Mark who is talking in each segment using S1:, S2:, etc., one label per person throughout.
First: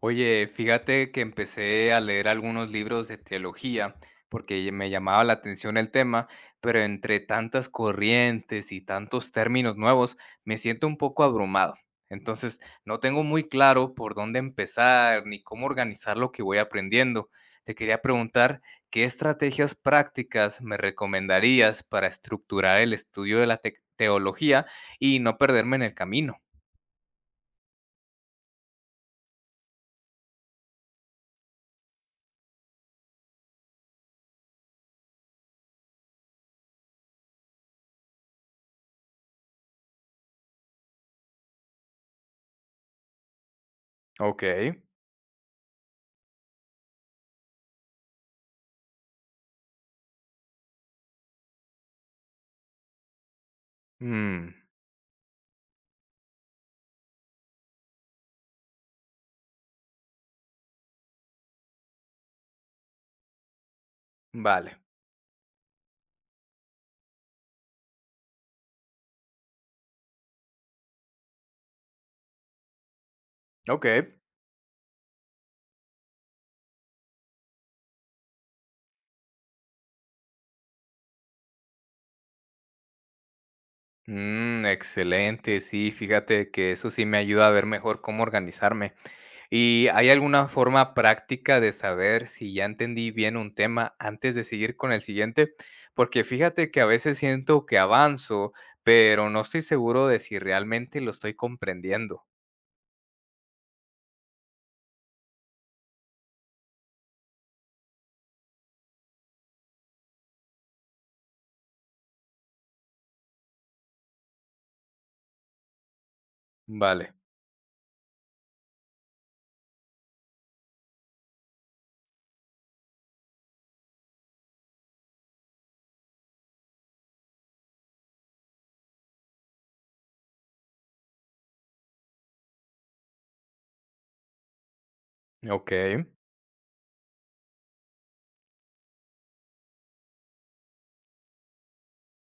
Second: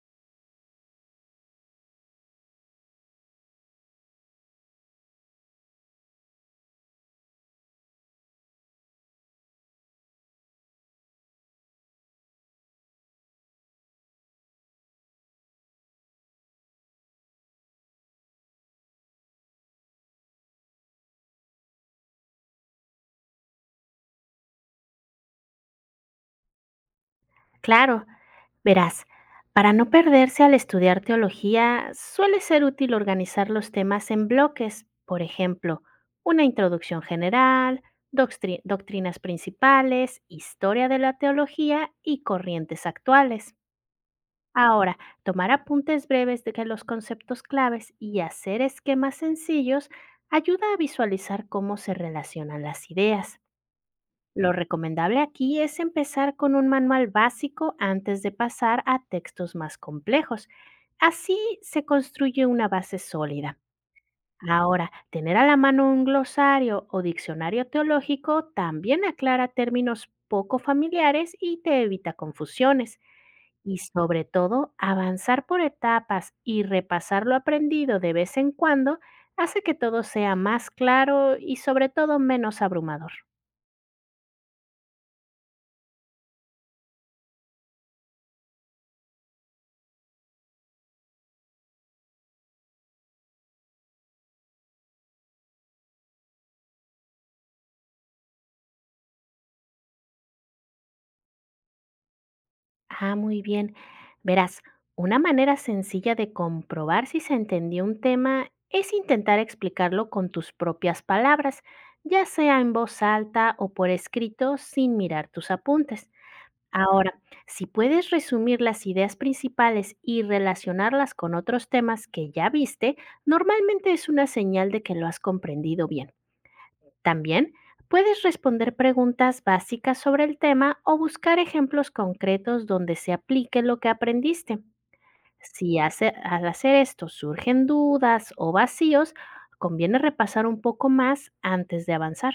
S1: Oye, fíjate que empecé a leer algunos libros de teología porque me llamaba la atención el tema, pero entre tantas corrientes y tantos términos nuevos me siento un poco abrumado. Entonces, no tengo muy claro por dónde empezar ni cómo organizar lo que voy aprendiendo. Te quería preguntar, ¿qué estrategias prácticas me recomendarías para estructurar el estudio de la teología y no perderme en el camino?
S2: Claro, verás, para no perderse al estudiar teología, suele ser útil organizar los temas en bloques, por ejemplo, una introducción general, doctrinas principales, historia de la teología y corrientes actuales.
S1: Ok,
S2: Ahora, tomar apuntes breves de que los conceptos claves y hacer esquemas sencillos ayuda a visualizar cómo se relacionan las ideas.
S1: mm,
S2: Lo recomendable aquí es empezar con un manual básico antes de pasar a textos más complejos. Así se construye una base sólida.
S1: vale,
S2: Ahora, tener a la mano un glosario o diccionario teológico también aclara términos poco familiares y te evita confusiones. Y
S1: ok.
S2: sobre todo, avanzar por etapas y repasar lo aprendido de vez en cuando hace que todo sea más claro y sobre todo menos abrumador.
S1: Mm, excelente, sí, fíjate que eso sí me ayuda a ver mejor cómo organizarme. ¿Y hay alguna forma práctica de saber si ya entendí bien un tema antes de seguir con el siguiente? Porque fíjate que a veces siento que avanzo, pero no estoy seguro de si realmente lo estoy comprendiendo.
S2: Ah, muy bien. Verás, una manera sencilla de comprobar si se entendió un tema es intentar explicarlo con tus propias palabras, ya sea en voz alta o por escrito sin mirar tus apuntes.
S1: Vale,
S2: Ahora, si puedes resumir las ideas principales y relacionarlas con otros temas que ya viste, normalmente es una señal de que lo has comprendido bien. También puedes responder preguntas básicas sobre el tema o buscar ejemplos concretos donde se aplique lo que aprendiste.
S1: ok.
S2: Si hace- al hacer esto surgen dudas o vacíos, conviene repasar un poco más antes de avanzar.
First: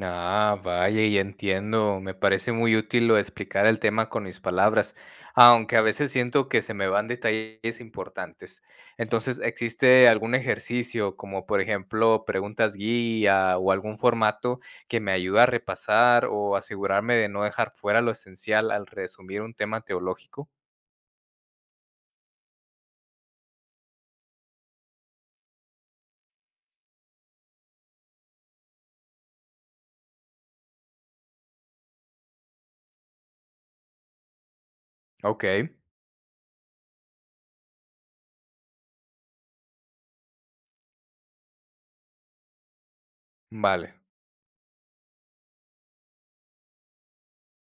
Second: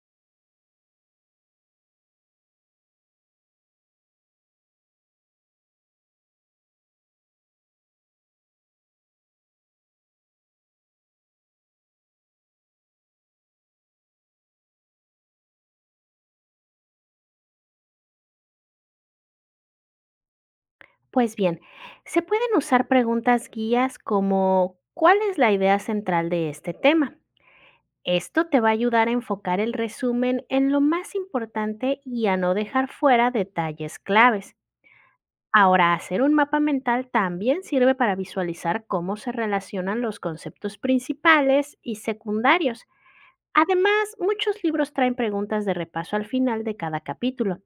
S1: Ah, vaya, y entiendo. Me parece muy útil lo de explicar el tema con mis palabras, aunque a veces siento que se me van detalles importantes. Entonces, ¿existe algún ejercicio, como por ejemplo preguntas guía o algún formato que me ayude a repasar o asegurarme de no dejar fuera lo esencial al resumir un tema teológico?
S2: Pues bien, se pueden usar preguntas guías como ¿cuál es la idea central de este tema? Esto te va a ayudar a enfocar el resumen en lo más importante y a no dejar fuera detalles claves.
S1: Ok,
S2: Ahora, hacer un mapa mental también sirve para visualizar cómo se relacionan los conceptos principales y secundarios.
S1: vale.
S2: Además, muchos libros traen preguntas de repaso al final de cada capítulo.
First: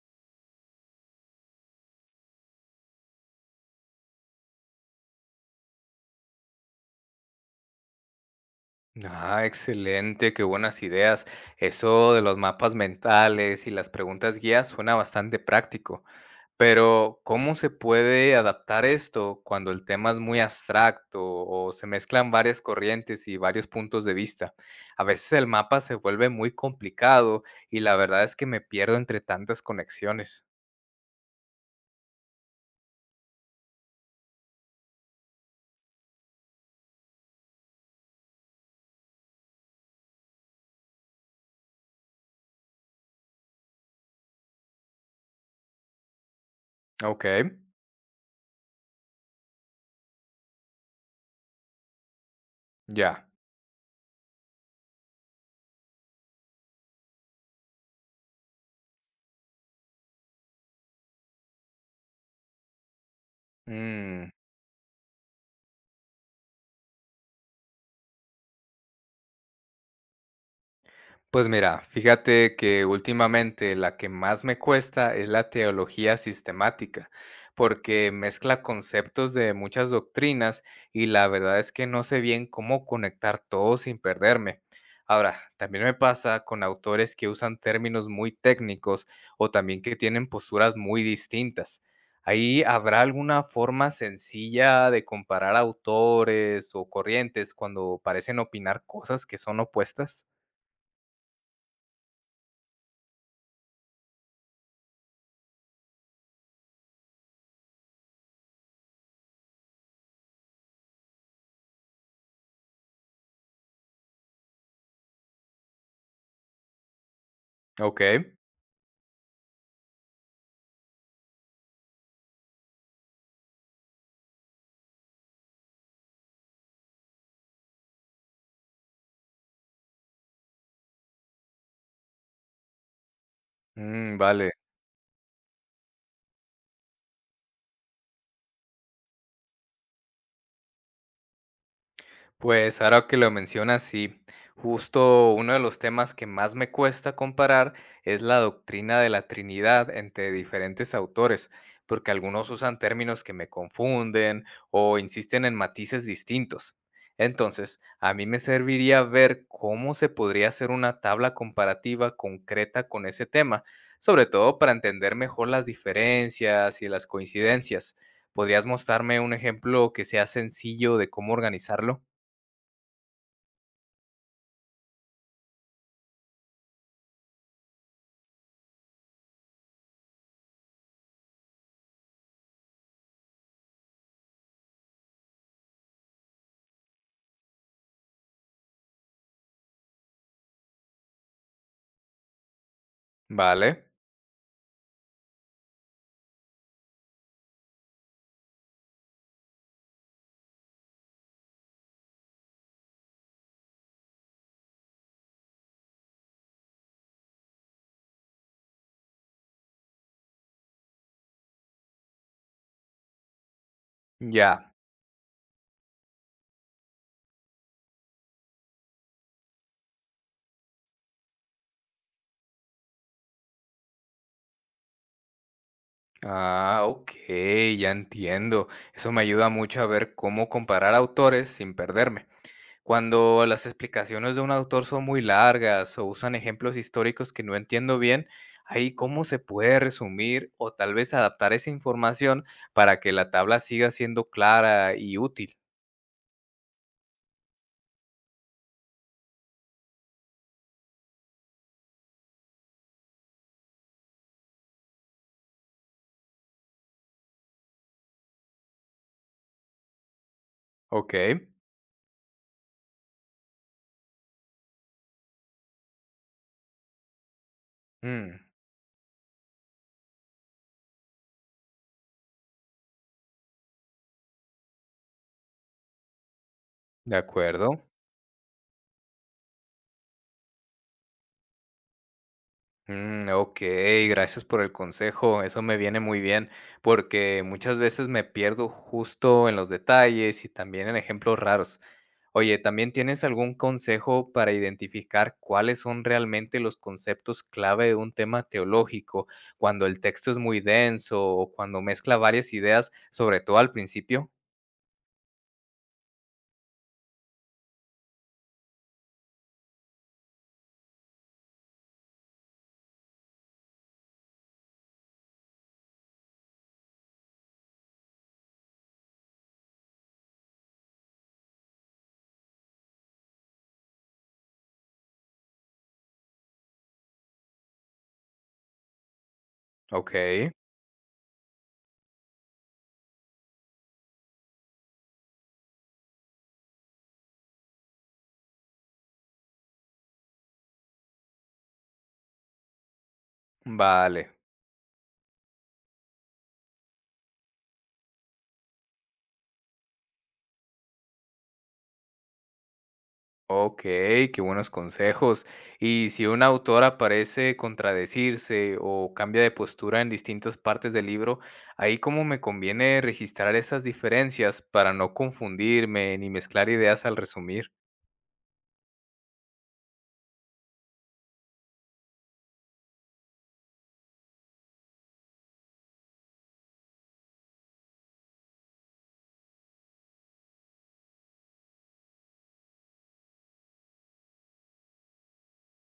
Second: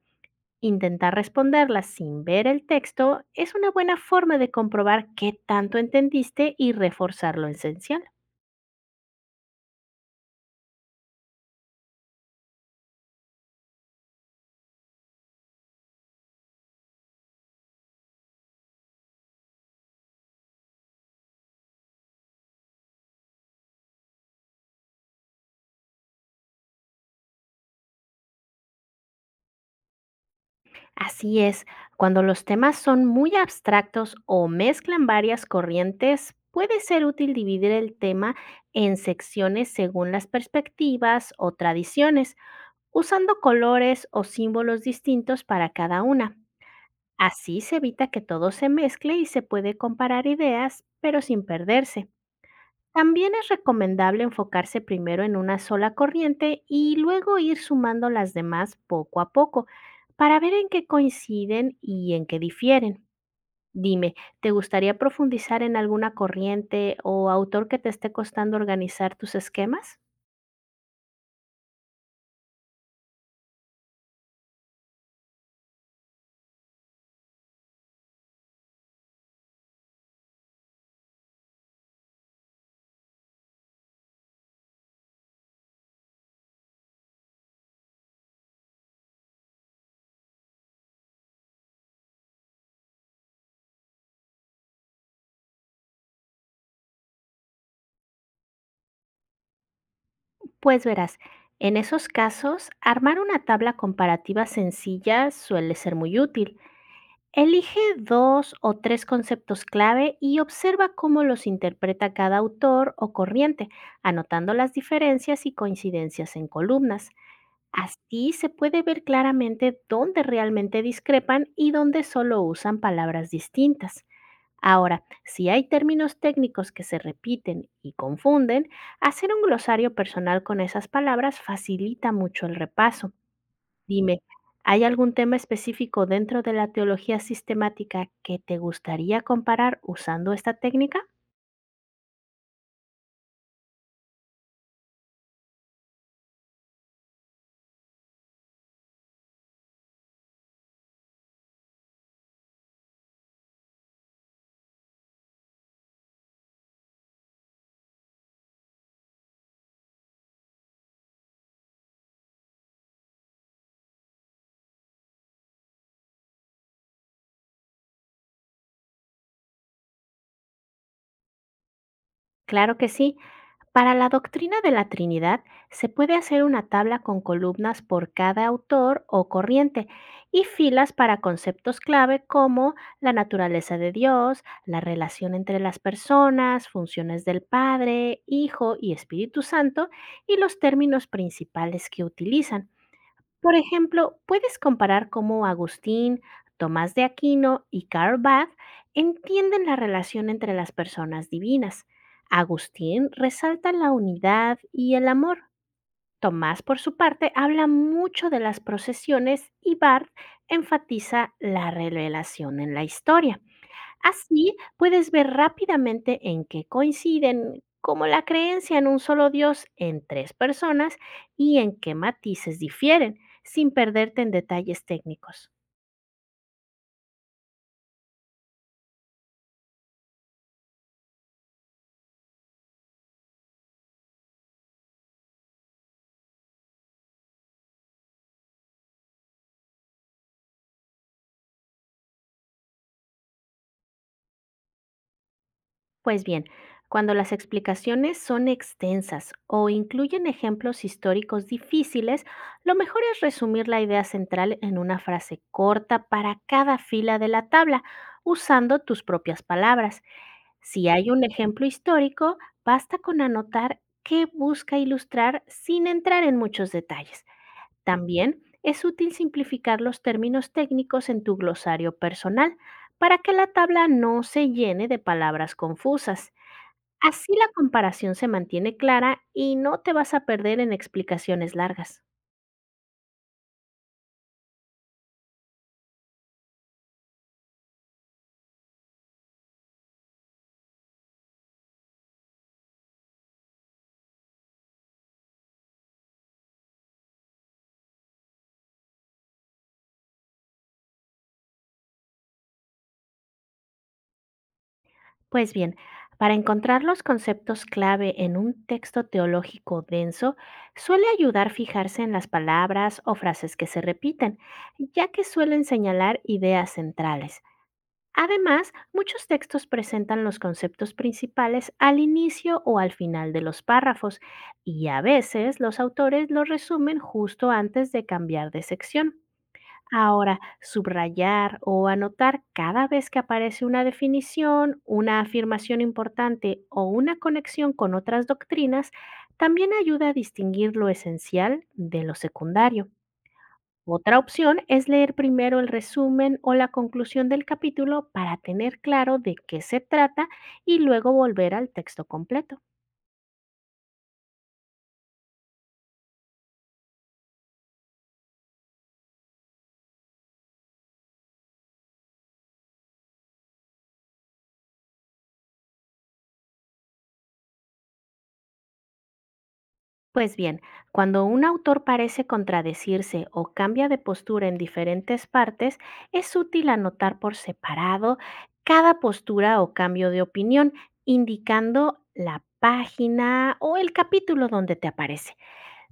S2: Intentar responderlas sin ver el texto es una buena forma de comprobar qué tanto entendiste y reforzar lo esencial.
S1: Ah, excelente, qué buenas ideas. Eso de los mapas mentales y las preguntas guías suena bastante práctico. Pero, ¿cómo se puede adaptar esto cuando el tema es muy abstracto o se mezclan varias corrientes y varios puntos de vista? A veces el mapa se vuelve muy complicado y la verdad es que me pierdo entre tantas conexiones.
S2: Así es, cuando los temas son muy abstractos o mezclan varias corrientes, puede ser útil dividir el tema en secciones según las perspectivas o tradiciones, usando colores o símbolos distintos para cada una.
S1: Ok,
S2: Así se evita que todo se mezcle y se puede comparar ideas, pero sin perderse.
S1: ya.
S2: También es recomendable enfocarse primero en una sola corriente y luego ir sumando las demás poco a poco para ver en qué coinciden y en qué difieren. Dime,
S1: Mm,
S2: ¿te gustaría profundizar en alguna corriente o autor que te esté costando organizar tus esquemas?
S1: pues mira, fíjate que últimamente la que más me cuesta es la teología sistemática, porque mezcla conceptos de muchas doctrinas y la verdad es que no sé bien cómo conectar todo sin perderme. Ahora, también me pasa con autores que usan términos muy técnicos o también que tienen posturas muy distintas. ¿Ahí habrá alguna forma sencilla de comparar autores o corrientes cuando parecen opinar cosas que son opuestas?
S2: Pues verás, en esos casos, armar una tabla comparativa sencilla suele ser muy útil. Elige dos o tres conceptos clave y observa cómo los interpreta cada autor o corriente, anotando las diferencias y coincidencias en columnas.
S1: Ok.
S2: Así se puede ver claramente dónde realmente discrepan y dónde solo usan palabras distintas. Ahora, si hay términos técnicos que se repiten y confunden, hacer un glosario personal con esas palabras facilita mucho el repaso.
S1: Mm,
S2: Dime,
S1: vale,
S2: ¿hay algún tema específico dentro de la teología sistemática que te gustaría comparar usando esta técnica?
S1: pues ahora que lo mencionas, sí, justo uno de los temas que más me cuesta comparar es la doctrina de la Trinidad entre diferentes autores, porque algunos usan términos que me confunden o insisten en matices distintos. Entonces, a mí me serviría ver cómo se podría hacer una tabla comparativa concreta con ese tema, sobre todo para entender mejor las diferencias y las coincidencias. ¿Podrías mostrarme un ejemplo que sea sencillo de cómo organizarlo?
S2: Claro que sí. Para la doctrina de la Trinidad, se puede hacer una tabla con columnas por cada autor o corriente y filas para conceptos clave como la naturaleza de Dios, la relación entre las personas, funciones del Padre, Hijo y Espíritu Santo y los términos principales que utilizan. Por
S1: Vale,
S2: ejemplo, puedes comparar cómo Agustín, Tomás de Aquino y Karl Barth entienden la relación entre las personas divinas. Agustín resalta la unidad y el amor. Tomás, por su parte, habla mucho de las procesiones y Barth enfatiza la revelación en la historia. Así
S1: ya.
S2: puedes ver rápidamente en qué coinciden, como la creencia en un solo Dios en tres personas, y en qué matices difieren, sin perderte en detalles técnicos.
S1: Ah, ok, ya entiendo. Eso me ayuda mucho a ver cómo comparar autores sin perderme. Cuando las explicaciones de un autor son muy largas o usan ejemplos históricos que no entiendo bien, ahí cómo se puede resumir o tal vez adaptar esa información para que la tabla siga siendo clara y útil.
S2: Pues bien, cuando las explicaciones son extensas o incluyen ejemplos históricos difíciles, lo mejor es resumir la idea central en una frase corta para cada fila de la tabla, usando tus propias palabras. Si hay
S1: Ok,
S2: un ejemplo histórico, basta con anotar qué busca ilustrar sin entrar en muchos detalles.
S1: mm,
S2: También es útil simplificar los términos técnicos en tu glosario personal para que la tabla no se llene de palabras confusas.
S1: de
S2: Así la
S1: acuerdo.
S2: comparación se mantiene clara y no te vas a perder en explicaciones largas.
S1: Mm, ok, gracias por el consejo, eso me viene muy bien, porque muchas veces me pierdo justo en los detalles y también en ejemplos raros. Oye, ¿también tienes algún consejo para identificar cuáles son realmente los conceptos clave de un tema teológico, cuando el texto es muy denso o cuando mezcla varias ideas, sobre todo al principio?
S2: Pues bien, para encontrar los conceptos clave en un texto teológico denso, suele ayudar fijarse en las palabras o frases que se repiten, ya que suelen señalar ideas centrales. Además, muchos textos presentan los conceptos principales al inicio o al final de los párrafos, y a veces los autores los resumen justo antes de cambiar de sección.
S1: Ok,
S2: Ahora, subrayar o anotar cada vez que aparece una definición, una afirmación importante o una conexión con otras doctrinas también ayuda a distinguir lo esencial de lo secundario. Otra
S1: vale.
S2: opción es leer primero el resumen o la conclusión del capítulo para tener claro de qué se trata y luego volver al texto completo.
S1: Ok, qué buenos consejos. Y si un autor aparece contradecirse o cambia de postura en distintas partes del libro, ahí cómo me conviene registrar esas diferencias para no confundirme ni mezclar ideas al resumir.
S2: Pues bien, cuando un autor parece contradecirse o cambia de postura en diferentes partes, es útil anotar por separado cada postura o cambio de opinión, indicando la página o el capítulo donde te aparece.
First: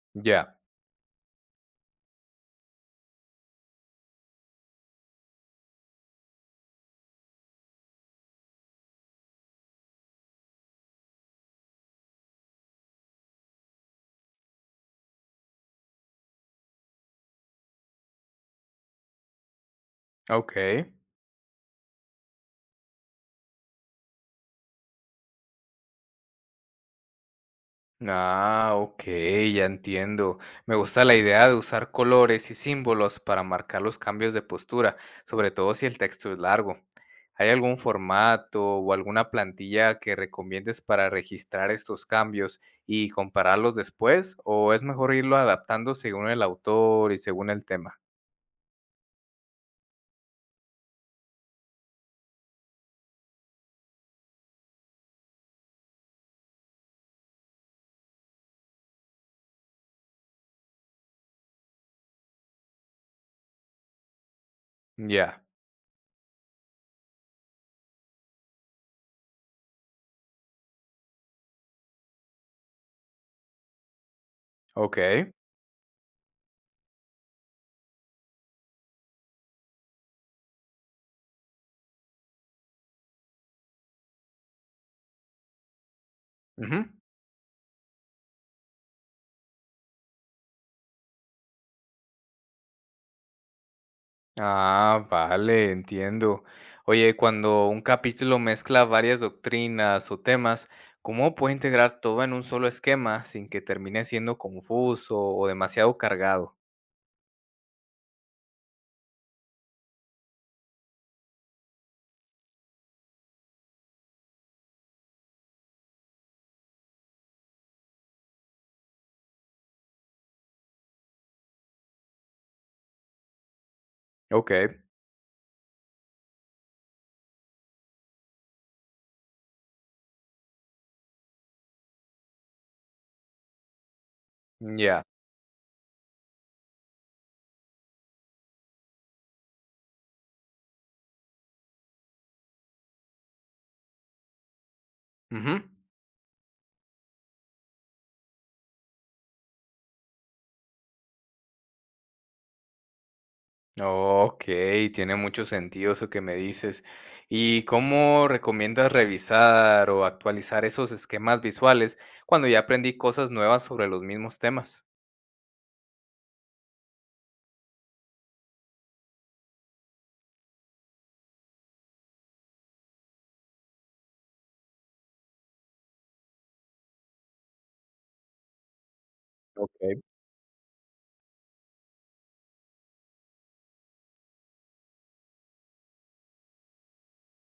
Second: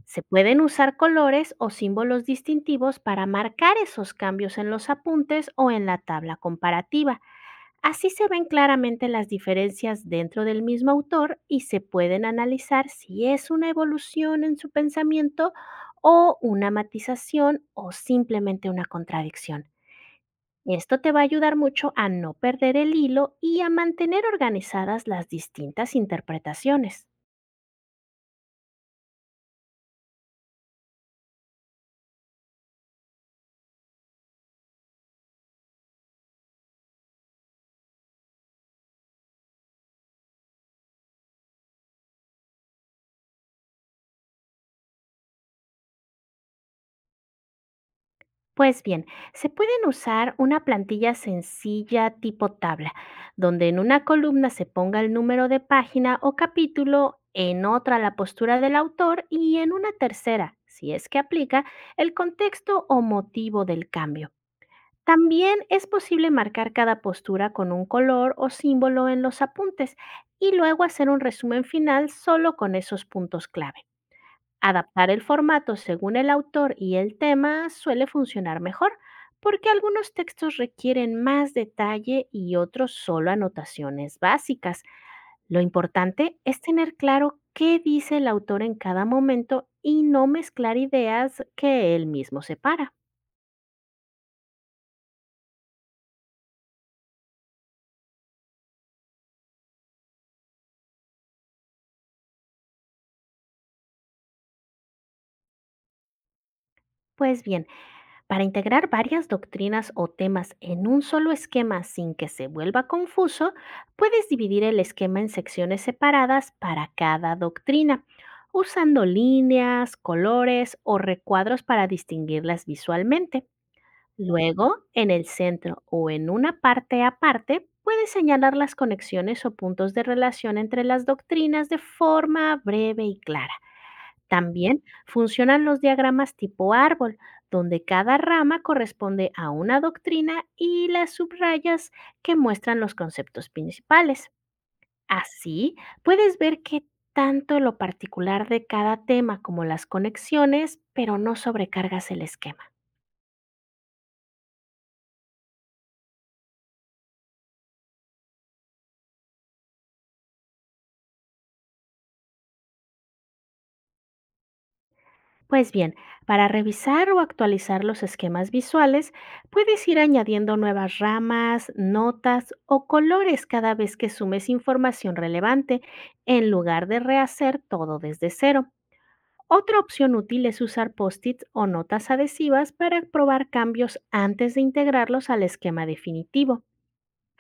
S2: Se
S1: Ya,
S2: pueden usar colores o símbolos distintivos para marcar esos cambios en los apuntes o en la tabla comparativa. Así se ven claramente las diferencias dentro del mismo autor y se pueden analizar si es una evolución en su pensamiento o una matización o simplemente una contradicción.
S1: ok.
S2: Esto te va a ayudar mucho a no perder el hilo y a mantener organizadas las distintas interpretaciones.
S1: Ah, ok, ya entiendo. Me gusta la idea de usar colores y símbolos para marcar los cambios de postura, sobre todo si el texto es largo. ¿Hay algún formato o alguna plantilla que recomiendes para registrar estos cambios y compararlos después? ¿O es mejor irlo adaptando según el autor y según el tema?
S2: Pues bien, se pueden usar una plantilla sencilla tipo tabla, donde en una columna se ponga el número de página o capítulo, en otra la postura del autor y en una tercera, si es que aplica, el contexto o motivo del cambio.
S1: Ya,
S2: También es posible marcar cada postura con un color o símbolo en los apuntes y luego hacer un resumen final solo con esos puntos clave.
S1: ok.
S2: Adaptar el formato según el autor y el tema suele funcionar mejor, porque algunos textos requieren más detalle y otros solo anotaciones básicas. Lo importante es
S1: Ujú.
S2: tener claro qué dice el autor en cada momento y no mezclar ideas que él mismo separa.
S1: Ah, vale, entiendo. Oye, cuando un capítulo mezcla varias doctrinas o temas, ¿cómo puede integrar todo en un solo esquema sin que termine siendo confuso o demasiado cargado?
S2: Pues bien, para integrar varias doctrinas o temas en un solo esquema sin que se vuelva confuso, puedes dividir el esquema en secciones separadas para cada doctrina, usando líneas, colores o recuadros para distinguirlas visualmente.
S1: Ok,
S2: Luego, en el centro o en una parte aparte, puedes señalar las conexiones o puntos de relación entre las doctrinas de forma breve y clara. También
S1: ya.
S2: funcionan los diagramas tipo árbol, donde cada rama corresponde a una doctrina y las subrayas que muestran los conceptos principales.
S1: Ujú.
S2: Así, puedes ver que tanto lo particular de cada tema como las conexiones, pero no sobrecargas el esquema.
S1: Ok, tiene mucho sentido eso que me dices. ¿Y cómo recomiendas revisar o actualizar esos esquemas visuales cuando ya aprendí cosas nuevas sobre los mismos temas?
S2: Pues bien, para revisar o actualizar los esquemas visuales, puedes ir añadiendo nuevas ramas, notas o colores cada vez que sumes información relevante, en lugar de rehacer todo desde cero. Otra
S1: Ok,
S2: opción útil es usar post-its o notas adhesivas para probar cambios antes de integrarlos al esquema definitivo.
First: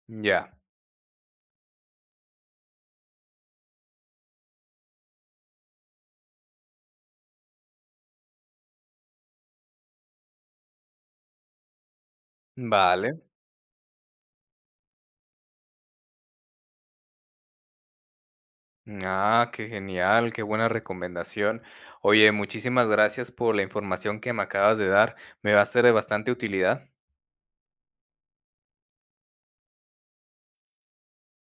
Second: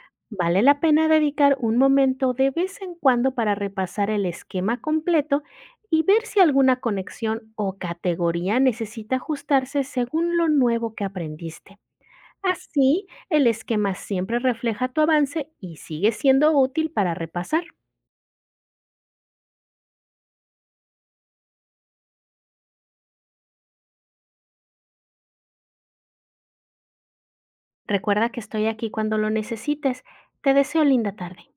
S1: ya.
S2: Vale la pena dedicar un momento de vez en cuando para repasar el esquema completo y ver si alguna conexión o categoría necesita ajustarse según lo nuevo que aprendiste. Así,
S1: Vale.
S2: el esquema siempre refleja tu avance y sigue siendo útil para repasar.
S1: Ah, qué genial, qué buena recomendación. Oye, muchísimas gracias por la información que me acabas de dar. Me va a ser de bastante utilidad.
S2: Recuerda que estoy aquí cuando lo necesites. Te deseo linda tarde.